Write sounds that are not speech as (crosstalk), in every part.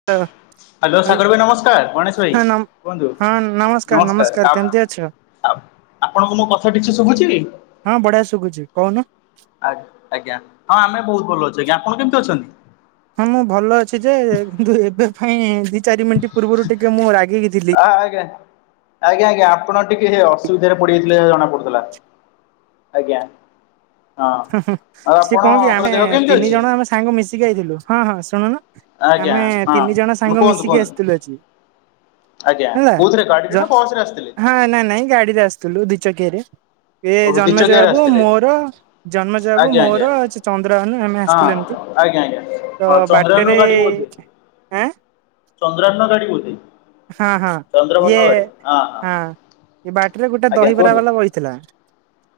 (unintelligible) Hello Sagar ହଁ ଭାଇ ନମସ୍କାର ଗଣେଶ ଭାଇ ନମ କୁହନ୍ତୁ ହଁ ନମସ୍କାର। କେମିତି ଅଛ? ଆଉ ଆପଣଙ୍କୁ ମୋ କଥା ଟିକ ସେ ଶୁଭୁଛି। ହଁ ବଢିଆ ଶୁଭୁଛି କହୁନ। ଆଜ ଆଜ୍ଞା ହଁ ଆମେ ବହୁତ ଭଲ ଅଛୁ ଆଜ୍ଞା ଆପଣ କେମିତି ଅଛନ୍ତି। ହଁ ମୁଁ ଭଲ ଅଛି ଯେ କିନ୍ତୁ ଏବେ ପାଇଁ ଦି ଚାରି ମିନିଟ୍। ପୂର୍ବରୁ ଟିକେ ମୁଁ ରାଗିକି ଥିଲି। ହ ଆଜ୍ଞା ଆଜ୍ଞା ଆଜ୍ଞା। ଆପଣ ଟିକେ ଅସୁବିଧାରେ ପଡିଯାଇଥିଲେ ଜଣା ପଡୁଥିଲା ଆଜ୍ଞା। ହଁ ଆଉ ସି କହ କି ଆପଣଙ୍କର ଆମେ ଦେହ କେମିତି ତିନି ଅଛି? ଜଣ ଆମେ ସାଙ୍ଗ ମିଶିକି ଯାଇଥିଲୁ ହଁ ହଁ ଶୁଣୁନ। ଆଜ୍ଞା ଆମେ ହଁ ତିନି ଜଣ ଆମେ ସାଙ୍ଗ କୁହନ୍ତୁ ମିଶିକି କୁହନ୍ତୁ ଆସିଥିଲୁ ଅଜି। ଆଜ୍ଞା ହେଲା କୋଉଥିରେ ଗାଡିରେ ନା ବସ ରେ ଆସିଥିଲେ? ହଁ ନା ନାଇ ଗାଡିରେ ଆସି ଥିଲୁ ଦି ଚକିଆରେ। ଏ ଓହୋ ଦି ଜନ୍ମେଜ ଚକିଆରେ ବାବୁ, ଆସିଥିଲେ ମୋର ଜନ୍ମେଜୟ ବାବୁ ଆଜ୍ଞା ମୋର ଆଜ୍ଞା ଚନ୍ଦ୍ରଭାନୁ ଆମେ ଆସିଥିଲୁ ଏମିତି ହଁ ଆଜ୍ଞା ଆଜ୍ଞା ତ ହଁ ଚନ୍ଦ୍ରାନ ବାଟରେ ଗାଡିିବୋଧେ। ଆଁ ଚନ୍ଦ୍ରାନ ଗାଡ଼ି ବୋଧେ। ହଁ ହଁ ଇଏ ହଁ ଇ ବାଟରେ ଗୋଟେ ଆଜ୍ଞା ଦହିବରା କୁହନ୍ତୁ ବାଲା ବଇଥିଲା।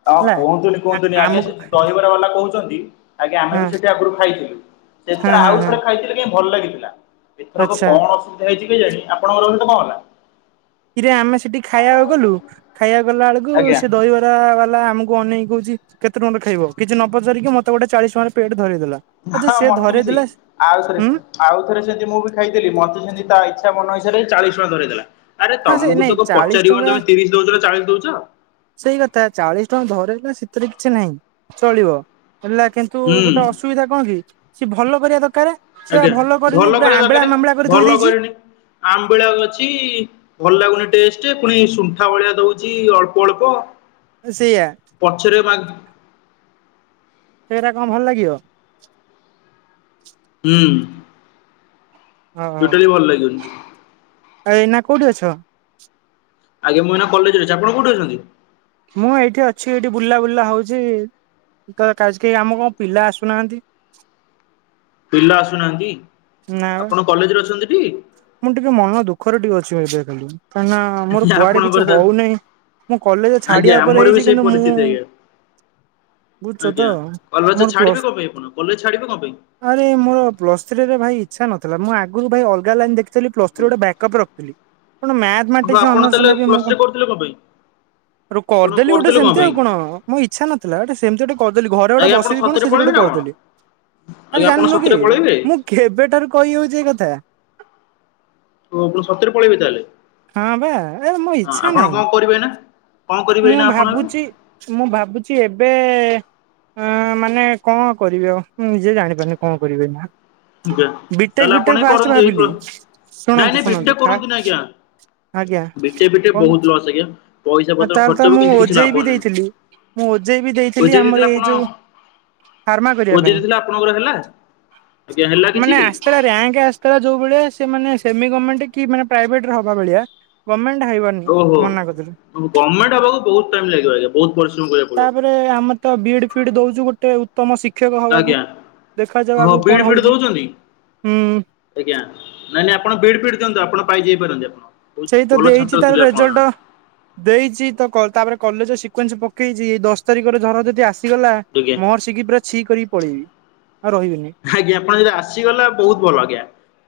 ହଁ ହେଲା। କୁହନ୍ତୁନି ଆ କୁହନ୍ତୁନି ଆଜ୍ଞା ଆମକୁ ସେ ଦହିବରା ବାଲା କହୁଛନ୍ତି ଆଜ୍ଞା ଆମେ ହଁ ବି ସେଠି ଆଗରୁ ଖାଇଥିଲୁ ହଁ ସେଥିରେ ହଁ ଆଉ ହଁ ଥରେ ଖାଇଥିଲେ କାଇଁ ଭଲ ଲାଗିଥିଲା। ଏଥରକ ଆଚ୍ଛା କଣ ଅସୁବିଧା ହେଇଛି କେଜାଣି, ଆପଣଙ୍କରହିତ କଣ ହେଲା କିରେ ଆମେ ସେଠି ଖାଇବାକୁ ଗଲୁ ଖାଇବାକୁ ଗଲା ବେଳକୁ ଆଜ୍ଞା ସେ ଦହିବ ବାଲା ଆମକୁ ଅନେଇକ କହୁଛି କେତେ ଟଙ୍କାରେ ଖାଇବ କିଛି ନ ପଚାରିକି ମତେ ଗୋଟେ ଚାଳିଶ ଟଙ୍କାରେ ପେଟ୍ ଧରେଇ ଦେଲା। ହଁ ମୋତେ ବି ସେଇ ଆଉଥରେ ହୁଁ ଆଉ ଥରେ ସେମିତି ମୁଁ ବି ଖାଇଥିଲି ମତେ ସେମତି ତା ଇଚ୍ଛା ମନ ଇଚ୍ଛାରେ ଚାଳିଶ ଟଙ୍କା ଧରେଇଦେଲା। ଆରେ ହଁ ସେ ତମକୁ ନାଇଁ ତ ଚାଳିଶ ପଚାରିବନି ଟଙ୍କା ତମେ ତିରିଶ ଦେଉଛ ଚାଳିଶ ଦେଉଛ। ସେଇ କଥା ଚାଳିଶ ଟଙ୍କା ଧରେଇଦେଲା ସେଥିରେ କିଛି ନାହିଁ, ଚଳିବ ହେଲା କିନ୍ତୁ ଗୋଟେ ହୁଁ। ଅସୁ ସୁବିଧା କଣ କି ସିଏ ଭଲ କରିବା ଦରକାର। ସେ ଭଲ କରିନି ପୁରା ଆମ୍ୱିଳା ମାମ୍ୱିଳା କରି ଥୋଇଦେଇେଛି। ଆମ୍ବିଳାକ ଅଛି ଭଲ ଲାଗୁନି ଟେଷ୍ଟ ପୁଣି ସୁଣ୍ଠା ଭଳିଆ ଦଉଛି ଅଳ୍ପ ଅଳ୍ପ। ସେଇଆ ପଛରେ ମା ସେଇଟା କଣ ଭଲ ଲାଗିବ। ହୁଁ ହଁ ହଁ ଆଉ ଟୋଟାଲି ଭଲ ଲାଗିବନି। ଏଇନା କୋଉଠି ଅଛ। ଆଜ୍ଞା ମୁଁ ଏଇନା କଲେଜରେ ଅଛି ଆପଣ କୋଉଠି ଅଛନ୍ତି। ମୁଁ ଏଇଠି ଅଛି ଏଇଠି ବୁଲା ବୁଲା ହଉଛି। କେହି ଆମ କଣ ପିଲା ଆସୁନାହାନ୍ତି। ପିଲା ଆସୁନାହାନ୍ତି ନା ବା ଆପଣ କଲେଜରେ ଅଛନ୍ତି ଟି? ମୁଁ ଟିକେ ମନ ଦୁଃଖରେ ଟିକେ ଅଛି ମୁ ଏବେ ଖାଲି କାହିଁକି ନା ହ ମୋର କୁଆଡେ ଆପଣଙ୍କର କିଛି ତ ହଉନହିଁ ମୁଁ କଲେଜ ଆଜ୍ଞା ଛାଡିବା ଆମର ପରେ ବି ହେଇଛି ସେଇ କିନ୍ତୁ ମୁଁ ପରିସ୍ଥିତି ଆଜ୍ଞା। ବୁଝୁଛ ତ ଆଜ୍ଞା କଲଜ ମୋର ପ୍ଲସ୍ ଛାଡିବେ କଣ ପାଇଁ ଆପଣ କଲଜ ଛାଡିବେ କଣ ପାଇଁ? ମୋର ପ୍ଲସ୍ ଥ୍ରୀରେ ଭାଇ ଇଚ୍ଛା ନଥିଲା, ମୁଁ ଆଗରୁ ଭାଇ ଅଲ୍ଗା ଲାଇନ୍‌ ଦେ ପ୍ଲସ୍‌ଥ୍ରୀ ବ୍ୟାକଅପ୍ ର--ଥିଲି, ମ୍ୟାଥ୍ ଓହୋ ମାଟିକ୍ସ୍ ଆପଣ ଅନର୍ସ ତାହେଲେ ନେବି। ପ୍ଲସ ମୁଁ ଥ୍ରୀ କ କରୁଥିଲେ କଣ ପାଇଁ? ଆପଣ କର୍ ଦେଲି, ଗୋଟେ କରୁଥିଲେ ସେମ୍ତି ପାଇଁ ଆଉ କ'ଣ ମୋ ଇଚ୍ଛା ନଥିଲା, ସେମ୍ତି ଗୋଟେ କରିଦେଲି, ଘରେ ଗୋଟେ ଆଜ୍ଞା ଆପଣ ବସି କ'ଣ ସତରେ ପଳେଇବେ ସେ---ଗୋଟେ ନା କର୍ କଣ ଦେଲି। ଆଜ୍ଞା ଆରେ ଆପଣ ସତରେ ଜାଣ୍ନୁକି, ପଳେଇବେ? ମୁଁ କେବେ ଠାରୁ କହି ହଉଚି ଏ କଥା। (inaudible) ହଁ ବା, ମୋ ହଁ ଇଚ୍ଛା ଆପଣ ନାହିଁ। କଣ କରିବେ ନା କଣ କରିବେ ମୁଁ ଏଇନା ଆପଣ ଭାବୁଚି ମୁଁ ଭାବୁଚି ଏବେ ମାନେ କ'ଣ କରିବି ଆଉ, ମୁଁ ନିଜେ ଜାଣିପାରୁିନି କଣ କରିବି ଏ--ନା। ଏବେ ବିଟେକ୍ ତାହେଲେ ଆପଣ ଫିଟେକ୍ ଏ ଫାଷ୍ଟେ କରନ୍ତୁ ଏଇ ପ୍ର ଭାବିଲି। ନାଇଁ ଶୁଣନ୍ତୁ ନାଇଁ ବିଟେକ୍ ଶୁଣନ୍ତୁ କରନ୍ତୁନି ଆଜ୍ଞା ବିଟେକ୍ ଫିଟେକ୍ ବହୁତ ଲସ୍ ଆଜ୍ଞା ପଇସା ପତ୍ର ତା'ହେଲେ ଖର୍ଚ୍ଚ ତ ହବ ମୁଁ କିନ୍ତୁ କିଛି ଲାଭ ଓଜେଇ ବି ନାହିଁ ଦେଇଥିଲି। ମୁଁ ଓଜେଇ ବି ଦେଇଥିଲି, ଓଜେଇ ଆମର ଦେଇଥିଲେ ଏ ଆପଣ ଯଉ ଓଜେଇ ଦେଇଥିଲେ, ଆପଣଙ୍କର ହେଲା। ଆଜ୍ଞା ହେଲା (inaudible) କିଛି ଯଉ ଭଳିଆ, ସେମାନ ସେମି ଗମେଣ୍ଟେ କି ପ୍ରାଇଭେଟ୍ ରେ ଭବା ଭଳିଆ ମନା କରିଦେଲେ ଓ---ଗମେଣ୍ଟ୍ ହବାକୁ ବହୁତ୍ ଟାଇମ୍ ଲାଗିବ ଆଜ୍ଞା, ବହୁତ୍ ପରିଶ୍ରମ କରିବାକୁ ପଡ଼ିବ। ତାପରେ ଆମେ ତ ବିଇଡ଼ି ଫିଡ଼ି ଦଉଚୁ ଗୋଟେ ଶିକ୍ଷକ ହବାକୁ, ଆଜ୍ଞା ଦେଖାଯାଉ ହଁ ଆଗକୁ ବିଡ୍ କ'ଣ ଫିଡ୍ ହଉଚି। ଦଉଛନ୍ତି ହୁଁ ଆଜ୍ଞା, ନାଇଁ ନାଇଁ ଆପଣ ବିଇଡ଼ି ଫିଡ଼ି ଦିଅନ୍ତୁ। ଆପଣ ପାଇ ଯାଇପାରନ୍ତି ଆପଣ। ବହୁତ ସେଇତ ଭଲ ଛାତ୍ର ଦେଇଚି ତା'ର ଥିଲେ ଆପଣ ଜଣେ ରେଜଲ୍ଟ ଦେଇଚି ତା'ପରେ କଲେଜେ ସିକ୍ୱେନ୍ସ ପକେଇଚି। ଏଇ ଦଶ୍ ତାରିକ ରେ ଧର ଯଦି ଆ ଆଜ୍ଞା ମହର୍ଷିି କି ପୁରା ଛି କରିକି ପଳେଇବି, ରହିବିନି। ଆଜ୍ଞା ଆପଣ ଯଦି ଆସିଗଲା, ବହୁତ୍ ଭଲ ଆଜ୍ଞା,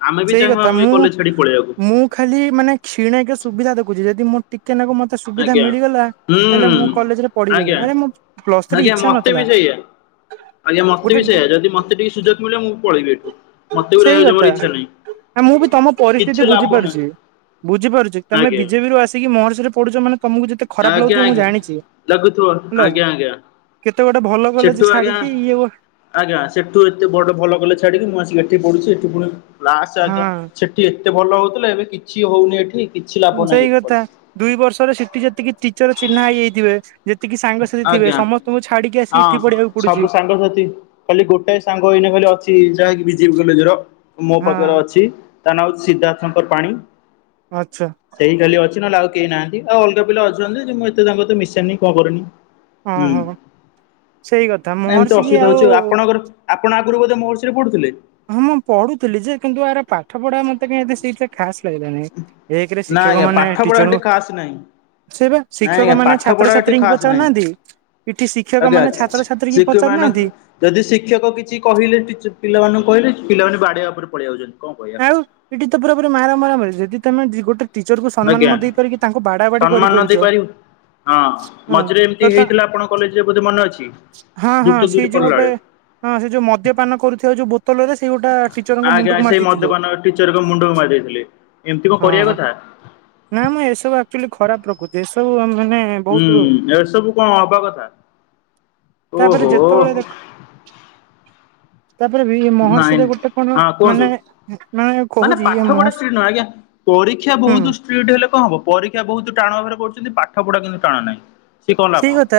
ଆମେ ବି ସେଇ କଥା ଚାହିଁବୁ, ଏଇ ମୁଁ କଲେଜ୍‌ ଛାଡ଼ି ପଳେଇବାକୁ। ମୁଁ ଖାଲି ମାନେ କ୍ଷୀଣେକେ ସୁବିଧା ଦେଖୁଚି, ଯଦି ମୁଁ ଟିକେ ନାକୁ ମତେ ସୁବିଧା ଆଜ୍ଞା। ମିଳିଗଲା। ହୁଁ ମୁଁ କଲେଜରେ ପଢ଼ିବିନି, ଆଜ୍ଞା ଆରେ ପ୍ଲସ୍‌ଥ୍ରୀ ଆଜ୍ଞା ଇଚ୍ଛା ମତେ ନ--ଲା। ବି ସେଇଆ। ଆଜ୍ଞା ମତେ ବି ସେଇଆ, ଯଦି ମତେ ଟିକେ ସୁଯକ୍ ମିଳିବ। ମୁଁ ପଳେଇବି ଏଠୁ, ମତେ ବି ସେଇ ରହିବା କୁ କଥା ଜମାରୁ ଇଚ୍ଛା ନାହିଁ। ମୁଁ ବି ତମ କିଛି ପରିସ୍ଥିତି ଲାଭ ନାହିଁ ବୁଝିପାରୁଚି। ବୁଝିପାରୁଚି ତମେ ଆଜ୍ଞା ବିଜେପି ରୁ ଆସି ମହର୍ଷିରେ ପଡୁଚ ମାନେ ତମକୁ ଯେତେ ଖରାପ୍ ଆଜ୍ଞା ଲାଗୁଥିବ ମୁଁ ଆଜ୍ଞା। ଜାଣିଚି ଲାଗୁଥିବ ହେଲା। ଆଜ୍ଞା ଆଜ୍ଞା କେତେ ଗୋଟେ ଭଲ ସେଠୁ କଲେଜେ ଆଜ୍ଞା ଛାଡ଼ିକି ଇଏ ଆଜ୍ଞା, ସେଠୁ ଏତେ ବଡ଼ ଭଲ କଲେଜ୍‌ ଛାଡ଼ିକି ମୁଁ ଆସିକି ଏଠି ପଢୁଛି। ଏଠି ପୁଣି କ୍ଲା ଆଜ୍ଞା ହଁ ଏତେ ଭଲ ହଉଥିଲା, ଏବେ କିଛି ହଉନି ଏଠି। କିଛି ଲାଭ ନାହିଁ ସେଇ ଏଠି କଥା, ପଢିକି। ଦୁଇ ବର୍ଷରେ ଠି ଯେତିକି ଟିଚର ଚିହ୍ନା ହେଇ ଯାଇଥିବେ। ଯେତିକି ସାଙ୍ଗସାଥି ଥିବେ ଆଜ୍ଞା ସମସ୍ତଙ୍କୁ ଛାଡ଼ିକି ହଁ ଆସି ଏଠି ପଢ଼ିବାକୁ ପଡୁଚି। (inaudible) ଖାଲି ଗୋଟାଏ ସାଙ୍ଗ ଏ----ଖାଲି ଅଛି, ଯାହାକି ବିଜେପି କଲେଜେ ର ମୋ ହଁ ପାଖରେ ଅଛି। (inaudible) ଆଚ୍ଛା। ସେ---ଖାଲି ଅଛି, ନହେଲେ ଆଉ କେହି ନାହାନ୍ତି। ଆଉ ଅଲ୍‌ଗା ପିଲା ଅଛନ୍ତି, ଯେ ମୁଁ ଏତେ ତାଙ୍କ ସହିତ ମିଶେନି ଓହୋ। ସେଇ କଥା ଏମ୍ତି ମହର୍ଷି କି ଅସୁବିଧା ହଉଚି ଆଉ। ଆପଣଙ୍କର ଆପଣ ଆଗରୁ ବଧେ ମହର୍ଷିରେ ପଢୁଥିଲେ। ହଁ ମୁଁ ପଢୁଥିଲି ଯେ, କିନ୍ତୁ ର ପାଠ ପଢ଼ା ମତେ କାଇଁ ଏତେ ଖାସ୍‌ ଲାଗିଲାନି, ଏକ୍ରେ ନା ଶିକ୍ଷକ ଆଜ୍ଞା ମାନେ ପାଠ ପଢା ଏଠି ଟିଚର ଖାସ୍ ନାହିଁ ନାଇଁ ଆଜ୍ଞା ଶିକ୍ଷକ ମାନେ ପାଠ ପଢା ଏଠି ଛାତ୍ରଛାତ୍ରୀଙ୍କୁ ଖାସ୍ ନାହିଁ। ପଚା--ନାହାନ୍ତି, ଶିକ୍ଷକ ଆଜ୍ଞା ମାନେ ଛାତ୍ରଛାତ୍ରୀ ଶିକ୍ଷକ ମାନେ ପଚା---ନାହାନ୍ତି। ଯଦି ଶିକ୍ଷକ କିଛି କହିଲେ ପିଲାମାନଙ୍କୁ କହିଲେ, ପିଲାମାନେ ବାଡ଼େବା ଉପରେ ପଳେଇ ଉଚନ୍ତି। ଆଉ ଏଠି ତ ପୁରାୁପୁରୀ ମାର ମରାମୁରି। ତମେ ଗୋଟେ ଟିଚର୍ ଙ୍କୁ ସମ୍ମାନ ଆଜ୍ଞା। ନଦେଇ ପାରିକି ତାଙ୍କୁ ବାଡ଼ା ବାଡ଼ି ସମ୍ମାନ କରି ନ ଦେଇ ପାରୁଚ। ପାରିବୁ ହଁ! ମଝିରେ ଏମ୍ତି ହେଇଥିଲା, ଆପଣଙ୍କ କଲେଜ୍‌ରେ ଧେ ମନେ ଅଛି। ହଁ ହଁ, ଯୁକ୍ତ ସେଇ ଦୁଇରେ ଯଉ ପଢିଲା ଗୋଟେ ବେଳେ ହଁ ସେ ଯଉ ମଦ୍ୟପାନ କରୁଥିବା ଯଉ ବୋ ଲରେ ସେଇ ଗୋଟା ଟିଚରଙ୍କ ଆଜ୍ଞା ମୁଣ୍ଡୁକୁ ସେଇ ମାରି ଦେଇଥିଲେ। ମଦ୍ୟପାନ ଟିଚରଙ୍କ ମୁଣ୍ଡକୁ ମାରି ଦେଇଥିଲେ। ଏମିତି କଣ କରିବା କଥା ନା ମ ଏସବୁ ଆକ୍ଚୁଲି ଖରାପ୍ ପ୍ରକୃଛି, ଏସବୁ ମାନେ ବହୁତ ହୁଁ, ଏସବୁ ଙ୍କ ହବା କଥା ତାପରେ ଯେତେବେଳେ ଦେଖ ତାପରେ ବି ନାଇଁ, ମହର୍ଷିରେ ଗୋଟେ କଣ ହଁ ମାନେ କୁହନ୍ତୁ ମାନେ କହୁଛି ଏ ପାଠ ପଢା ମହର୍ଷି ଷ୍ଟ୍ରିକ୍ଟ ନୁହଁ ଆଜ୍ଞା ପରୀକ୍ଷା ହୁଁ ବହୁତ ଷ୍ଟ୍ରିକ ହେଲେ କଣ ହବ ପରୀକ୍ଷା ବହୁତ ଟାଣ ଭାବରେ କରୁଚନ୍ତି ପାଠ ପଢା କିନ୍ତୁ ଟାଣ ନାହିଁ। ସିଏ କଣ ଲାଭ ସେଇ କଥା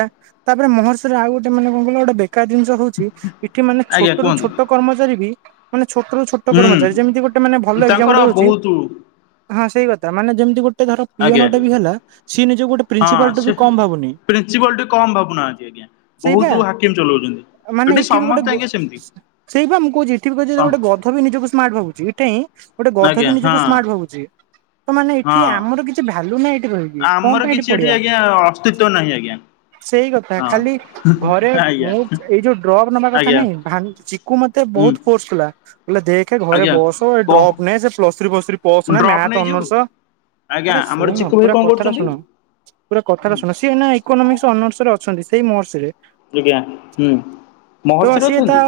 ତାପରେ ମହର୍ଷରେ ଆଉ ଗୋଟେ ମାନେ କଣ କହିଲ ବେ କାର୍ ଜିନିଷ ହଉଚି ଏଠି ମାନେ ଆଜ୍ଞା ଛୋଟ ରୁ କୁହନ୍ତୁ ଛୋଟ କର୍ମଚାରୀ ବି ମାନେ ଛୋଟ ରୁ ଛୋଟ ଟ କର୍ମଚାରୀ ହୁଁ ଯେମତି ଗୋଟେ ମାନେ ଭଲ ତାଙ୍କର ଏକ୍ଜାମ୍ପଲ୍ ଟେ ଦଉଚି ବହୁତ ହଁ ସେଇ କଥା ମାନେ ଯେମତି ଗୋଟ ଟେ ଧର ଆଜ୍ଞା। ପିଅନ ଟା ବି ହେଲା ସିଏ ନିଜକୁ ଗୋଟେ ହଁ ପ୍ରିନ୍ସିପାଲ ଟୁ ସେ ବି କମ ଭାବୁନି। ପ୍ରିନ୍ସିପାଲ ଟି କମ ଭାବୁନାହାନ୍ତି ଆଜ୍ଞା ସେଇବା ବହୁତ ହାକିମ ଚଲଉଛନ୍ତି ଏଠି ସମସ୍ତେ ଆଜ୍ଞା ସେମିତି। ସେଇପା ମୁଁ କହୁଚି ଏଠି ବି କଛି ଗୋଟେ ଗଧ ବି ନିଜକୁ ସ୍ମାର୍ଟ ଭାବୁଛି ଏଠା ହିଁ ଗୋଟେ ଗଧ ଆଜ୍ଞା ବି ହଁ ନିଜକୁ ସ୍ମାର୍ଟ ଭାବୁଚି। ତ ମାନେ ହଁ। ଏଠି ଆମର କିଛି ଭାଲ୍ୟୁ ନାହିଁ ଏଠି ରହକି କଣ ପାଇଁ ଏଠି ପଢିବା। ସ୍ତିତ୍ୱ ନାହିଁ ଆଜ୍ଞା। ସେଇ କଥା ହଁ ଖାଲି ଘରେ ଆଜ୍ଞା। ମୁଁ ଏଇ ଯୋଉ ଡ୍ରପ ନବା କଥା ଆଜ୍ଞା ନାଇଁ ଭା ଚିକୁ ମତେ ହୁଁ ବହୁତ ଫୋର୍ସ କଲା। କଇଲା ଦେଖେ ଘରେ ଆଜ୍ଞା ବସ। କଣ ଡ୍ରପ୍ ନଁ ସେ ପ୍ଲସ୍ ଥ୍ରୀ ପ୍ଲସ ଥ୍ରୀ ପସନା ଡ୍ରପ୍ ମ୍ୟଥ ନେଇଯିବୁ? ଅନରସ ଆଜ୍ଞା ଆରେ ଆମର ଶୁଣ ଚିକୁ ଭାଇ ପୁରା କଣ କଥାଟା କରୁଛନ୍ତି? ଶୁଣ ପୁରା କଥାଟା ଶୁଣ ସିଏ ନା ଇକୋନୋମିକ୍ସ ଅନର୍ସରେ ଅଛନ୍ତି ସେଇ ମହର୍ଷରେ ଆଜ୍ଞା ହୁଁ। ତ ମହର୍ଷିରେ ସିଏ ତା ଅଛନ୍ତି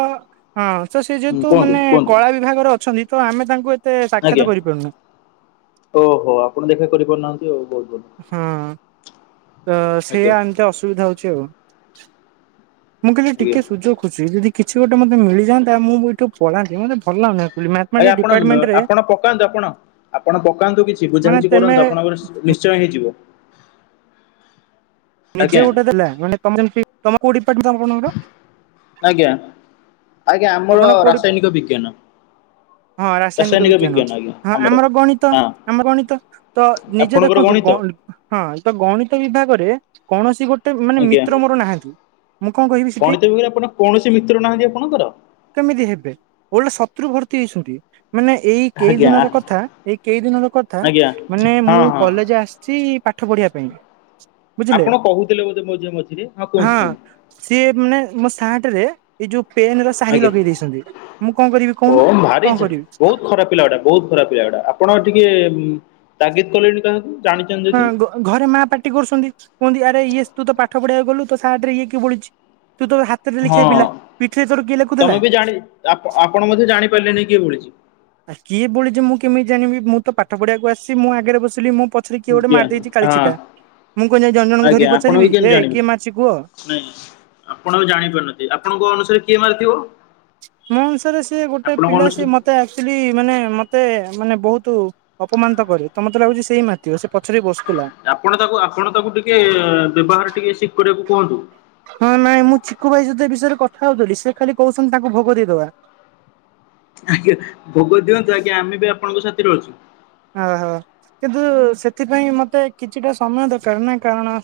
ହଁ ତ ସେି ହୁଁ ଯେହେତୁ କୁହନ୍ତୁ ମାନେ କୁହନ୍ତୁ କଳା ବିଭାଗରେ ଅଛନ୍ତି ତ ଆମେ ତାଙ୍କୁ ତେ ଆଜ୍ଞା। ସାକ୍ଷାତ କରିପାରୁନେ। ଓହୋ ଆପଣ ଦେଖା କରିପାରୁନାହାନ୍ତି ଆଉ ବହୁତ ଭଲ। ହଁ ତ ଆଜ୍ଞା ସେୟା ଏମିତି ଅସୁବିଧା ହଉଚି ଆଉ। ମୁଁ କହିଲି ଆଜ୍ଞା। ଟିକେ ସୁଯୋଗ ଖୋଜୁଚି ଯଦି କିଛି ଗୋଟେ ମତେ ମିଳିଯାନ୍ତା ମୁଁ ବି ଏଇଠୁ ପଳାନ୍ତି ମତେ ଭଲାଗୁନାହା। ଆଜ୍ଞା ଆପଣ ଆପଣ ପକାନ୍ତୁ ଆପଣ ଆପଣ ପକାନ୍ତୁ କିଛି ମାନେ ବୁଝାବୁଝି ତେମେ କରନ୍ତୁ ଆପଣଙ୍କ ନିଶ୍ଚି ଶ୍ଚୟ ହେଇଯିବ। ନିଜେ ଆଜ୍ଞା ଗୋଟେ ଦେଲେ ମାନେ ତମେ ପି ତମେ କୋଉ ଡିପାର୍ଟମେଣ୍ଟ ଆପଣଙ୍କର? ଆଜ୍ଞା ଆଜ୍ଞା ଆପଣ ଆମର କୋଉ ଡିପା ରାସାୟନିକ ବିଜ୍ଞାନ। ହଁ ରାସାୟନିକ ବିଜ୍ଞାନ ହଁ ଆମର ଗଣିତ ହଁ ଆମର ଗଣିତ। ତ ନିଜେ ଆପଣଙ୍କର ଦେଖନ୍ତୁ ଗଣିତ ଗଣ ହଁ ତ ଗଣିତ ବିଭାଗରେ କୌଣସି ଗୋଟେ ଗୋଟେ ମାନେ ଆଜ୍ଞା ମିତ୍ର ମୋର ନାହାନ୍ତି ମୁଁ କଣ କହିବି ସେଠି। ଗଣିତ ବିଷୟରେ ଆପଣ କୌଣସି ମିତ୍ର ନାହାନ୍ତି ଆପଣଙ୍କର? କେମିତି ହେବେ ଓଲଟା ଶତ୍ରୁ ଭର୍ତି ହେଇଚନ୍ତି। ମାନେ ଏଇ କେଇ ଆଜ୍ଞା ଦିନର କଥା ଏଇ କେଇ ଦିନର କଥା ଆଜ୍ଞା ମାନେ ହଁ ମୁଁ ହଁ। କଲେଜ ଆସିଚି ପାଠ ପଢିବା ପାଇଁ ବୁଝିଲେ ଆପଣ କହୁଥିଲେ ବୋଧେ ମଝିରେ ମଝିରେ ହଁ କୁହନ୍ତୁ କୁହୁନ୍ତୂ। ସିଏ ମାନେ ମୋ ସାର୍ଟ ରେ ଏଇ ଯୋଉ ପେନ ର ସାହି ଆଜ୍ଞା ଲଗେଇ ଦେଇଚନ୍ତି ମୁଁ କଣ କରିବି କହୁନୁ କଣ କରିବି? ଖରା ପିଲାଗୁଡ଼ାକ। ବହୁତ ଖରାପ ପିଲା ଗୁଡା। ଆପଣ ଟିକେ ତାଗିଦ କଲେଣି କା ହାକୁ? ହଁ ଘ - ଘରେ ମା ପାଟି କରୁଚନ୍ତି କୁହନ୍ତି ଆରେ ଇଏ ତୁ ତ ପାଠ ପଢିବାକୁ ଗଲୁ ତ ସାର୍ଟ ରେ ଇଏ କିଏ ବୋଳିଚି? ତୁ ତ ହାତରେ ଲେଖିବା ପିଲା ହଁ। ପିଠିରେ ତୋର କିଏ ଲେଖୁଥିଲା? ଆ ଆପଣ ମଧ୍ୟ ଜାଣିପାରିଲେନି କିଏ ବୋଳିଛି? ଆହ କିଏ ବୋଳିଚୀ ଯେ ମୁଁ କେମିତି ଜାଣିବି ମୁଁ ତ ପାଠ ପଢିବାକୁ ଆସିଚି ମୁଁ ଆଗରେ ବସିଲି ମୁ ପଚ ପଛରେ କିଏ ଗୋଟେ ଆଜ୍ଞା ମାଟି ଦେଇଚି ହଁ କାଳି ଛିଟା ମୁଁ କହ ଯ ଜଣ ଜଣଙ୍କୁ ଆଜ୍ଞା ଧରି ଆପଣ ବି ପଚାରିବି କେମିତି ଏ ଜାଣିବେ କିଏ ମାଚଚି କୁହ? ନାଇଁ ଆପଣ ବି ଜାଣିପାରୁନହାନ୍ତି। ଆପଣଙ୍କ ଅନୁସାରେ କିଏ ମାରିଥିବ? ମୋ ଅନୁସାରେ ସିଏ ଗୋଟେ ଆପଣଙ୍କ ପିଲା ଅନୁସାରେ ସେ ମତେ ଆକ୍ଚୁଲି ମାନେ ମତେ ମାନେ ବହୁତ ଅପମାନ ତ କରେ ତମତେ ଲାଗୁଛି ସେଇ ମାଥିବ ସେ ପଛରେ ବସୁଥିଲା। ଆପଣ ତାକୁ ଆପଣ ତାକୁ ଟିକେ ବ୍ୟବହାର ଟିକେ ସିକ କରିବାକୁ କୁହନ୍ତୁ। ହଁ ନାଇଁ ମୁଁ ଛିକୁ ଭାଇ ସହ ଏ ବିଷୟରେ କଥା ହଉଥିଲି। ସେ ଖାଲି କହୁଚନ୍ତି ତାଙ୍କୁ ଭୋଗ ଦେଇଦବା। ଆଜ୍ଞା ଭୋଗ ଦିଅନ୍ତୁ ଆଜ୍ଞା ଆମେ ବି ଆପଣଙ୍କ ସାଥିରେ ଅଛୁ। ଓହୋ କିନ୍ତୁ ସେଥିପାଇଁ ମତେ କିଛିଟା ସମୟ ଦରକାର ନା କାରଣ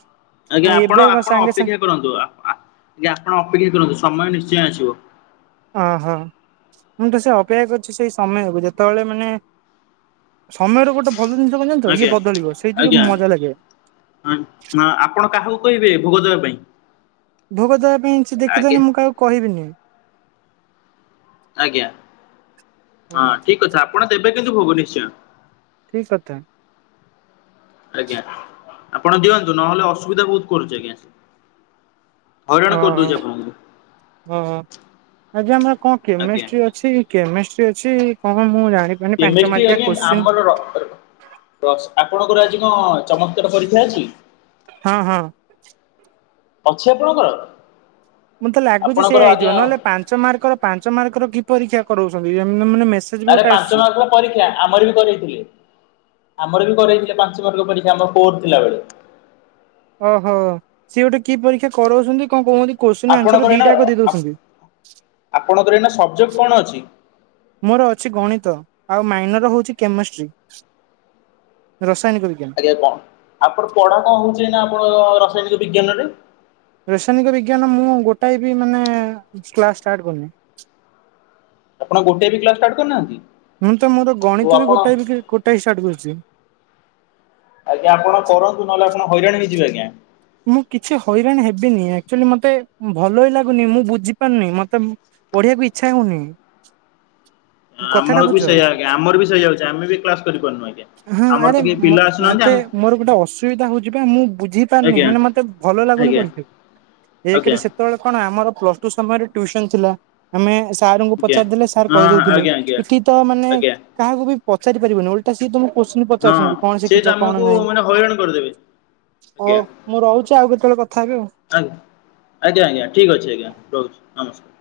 ଆଜ୍ଞା ଏବେ ଆପଣ ଆପଣ ସାଙ୍ଗେ ସାଙ୍ଗେ ଅପେକ୍ଷା କରନ୍ତୁ ଆ-ଆଜ୍ଞା-ଆପଣ ଅପେକ୍ଷା କରନ୍ତୁ ସମୟ ନିଶ୍ଚୟ ଆସିବ। ଅହୋ ମୁଁ ତ ସେ ଅପେକ୍ଷା କରିଛି ସେଇ ସମୟକୁ ଯେତେବେଳେ ମାନେ ସମୟର ଗୋଟେ ଭଲ ଜିନିଷ କଣ ଜାଣିଛ? ଇଏ ଆଜ୍ଞା ବଦଳିବ ସେଇଥିରୁ ଆଜ୍ଞା। ମଜା ଲାଗେ। ହଁ ହଁ ଆପଣ କାହାକୁ କହିବେ ଭୋଗ ଦେବା ପାଇଁ? ଭୋଗ ଦେବା ପାଇଁ ସେ ଦେଖି ଆଜ୍ଞା ଦୋଉନି ମୁଁ କାହାକୁ କହିବିନି। ଆଜ୍ଞା ହଁ ଠିକ କଥା ଆପଣ ଦେବେ କିନ୍ତୁ ଭୋଗ ନିଶ୍ଚୟ। ଠିକ କଥା। ଆଜ୍ଞା ଆପଣ ଦିଅନ୍ତୁ ନହେଲେ ଅସୁବିଧା ବହୁତ କରୁଛି ଆଜ୍ଞା। ହଇରାଣ ଓ ହୋ କରିଦଉଛି ଆପଣଙ୍କୁ ଓ ଆଜି ଆମର କଣ ଆଜ୍ଞା କେମିଷ୍ଟ୍ରି ଅଛି। ସେ ଅଛି କେମିଷ୍ଟ୍ରି ଅଛି କଣ ମୁଁ ଜାଣି କେମିଷ୍ଟି ଆଜ୍ଞା ଆମର ର ଆପଣଙ୍କର ଆଜି କଣ ଚମତ୍କାର ପରୀକ୍ଷା ଅଛି? ହଁ ହଁ। ଅଛି ଆପଣଙ୍କର। ମତେ ଲାଗୁଛି ଆପଣଙ୍କର ସେଇଆ ହେଇଥିବ ଆଜ୍ଞା ନହେଲେ ପାଞ୍ଚ ମାର୍କର ପାଞ୍ଚ ମାର୍କର କି ପରୀକ୍ଷା କରାଉଛନ୍ତି ଏ ଏମିତି ମାନେ ମେଶି ଆରେ ପାଞ୍ଚ ମାର୍କର ପରୀକ୍ଷା ଆମର ବି କରଇଥିଲେ ଆମର ବି କରଇଥିଲେ ପାଞ୍ଚ ବାର୍ଗ ପରୀକ୍ଷା ଆମର ଫୋର ଥିଲାବେଳେ। ଓହୋ ସିଏ ଗୋଟେ କି ପରୀକ୍ଷା କରାଉଛନ୍ତି କଣ କୁହନ୍ତି। ଆପଣଙ୍କର ଏଇନା ଆପଣଙ୍କର ଏଇନା ସବଜେକ୍ଟ କଣ ଅଛି? ମୋର ଅଛି ଗଣିତ ଆଉ ମାଇନର ହଉଛି କେମିଷ୍ଟ୍ରି ରାସାୟନିକ ବିଜ୍ଞାନ। ଏ କଣ ଆପଣ ପଢାଟା ହଉଛି ଏଇନା ଆପଣଙ୍କ ରାସାୟନିକ ବିଜ୍ଞାନରେ? ରସାୟନିକ ବିଜ୍ଞାନ ମୁଁ ଗୋଟାଏ ବି ମାନେ କ୍ଲାସ୍ ଷ୍ଟାର୍ଟ କରିନି। ଆପଣ ଗୋଟେ ବି କ୍ଲାସ ଷ୍ଟାର୍ଟ କରିନାହାନ୍ତି? ମୁଁ ତ ମୋର ଓ ଗଣିତ ବି ଆପଣ ଗୋଟା - ଗୋଟାଏ ଷ୍ଟାର୍ଟ କରିଛି। ଆଜ୍ଞା ଆପଣ କରନ୍ତୁ ନହେଲେ ଆପଣ ହଇରାଣ ହେଇ ଯିବେ ଆଜ୍ଞା। ମୁଁ କିଛି ହଇରାଣ ହେବିନି ଆକ୍ଚୁଆଲି ମତେ ଭଲ ହିଁ ଲାଗୁନି ମୁଁ ବୁଝିପାରୁନି ମତେ ପଢିବାକୁ ଇଚ୍ଛା ହଉନି। ଆ କଥାଟା ଆମର ବି ବୁଝ ସେଇଆ ଆଜ୍ଞା ଆମର ବି ସେଇଆହ ହଉଛି ଆମେ ବି କ୍ଲାସ କରିପାରୁନୁ ଆଜ୍ଞା। ହଁ ଆମର ତ ଆରେ କେହି ପିଲା ଆସୁନାହାନ୍ତି ମତେ ଆମ ମୋର ଗୋଟେ ଅସୁବିଧା ହଉଛି ବା ମୁଁ ବୁଝି ପାରୁିନି। ଆଜ୍ଞା ଆଜ୍ଞା ମାନେ ମତେ ଭଲ ଲାଗୁନି ଆଜ୍ଞା ପଢିବାକୁ ଏକରେ ଆଜ୍ଞା। ସେତବେଳେ କଣ ଆମର ପ୍ଲସ ଟୁ ସମୟରେ ଟ୍ୟୁସନ ଥିଲା। ଆମେ ସାରଙ୍କୁ ପଚାରିଦେଲେ ସାର୍ ହଁ କହିଦଉଥିଲେ ଆଜ୍ଞା ଆଜ୍ଞା ଏଠି ତ ମାନେ ଆଜ୍ଞା କାହାକୁ ବି ପଚାରି ପାରିବନି ଓଲ ସିଏ ତମକୁ କୋଶ୍ଚି ହଁ। ପଚାରୁଛନ୍ତି କଣ ସେ ତ ଶିଖିଛ କଣ ଆମକୁ ନାହିଁ। ମାନେ ହଇରାଣ କରିଦେବେ ହଉ ମୁଁ ରହୁଛି ଆଉ କେତେବେଳେ କଥା ହେବି ଆଉ। ଆଗ୍ ଆଜ୍ଞା ଆଜ୍ଞା ଠିକ ଅଛି ଆଜ୍ଞା ରହୁଛି ନମସ୍କାର।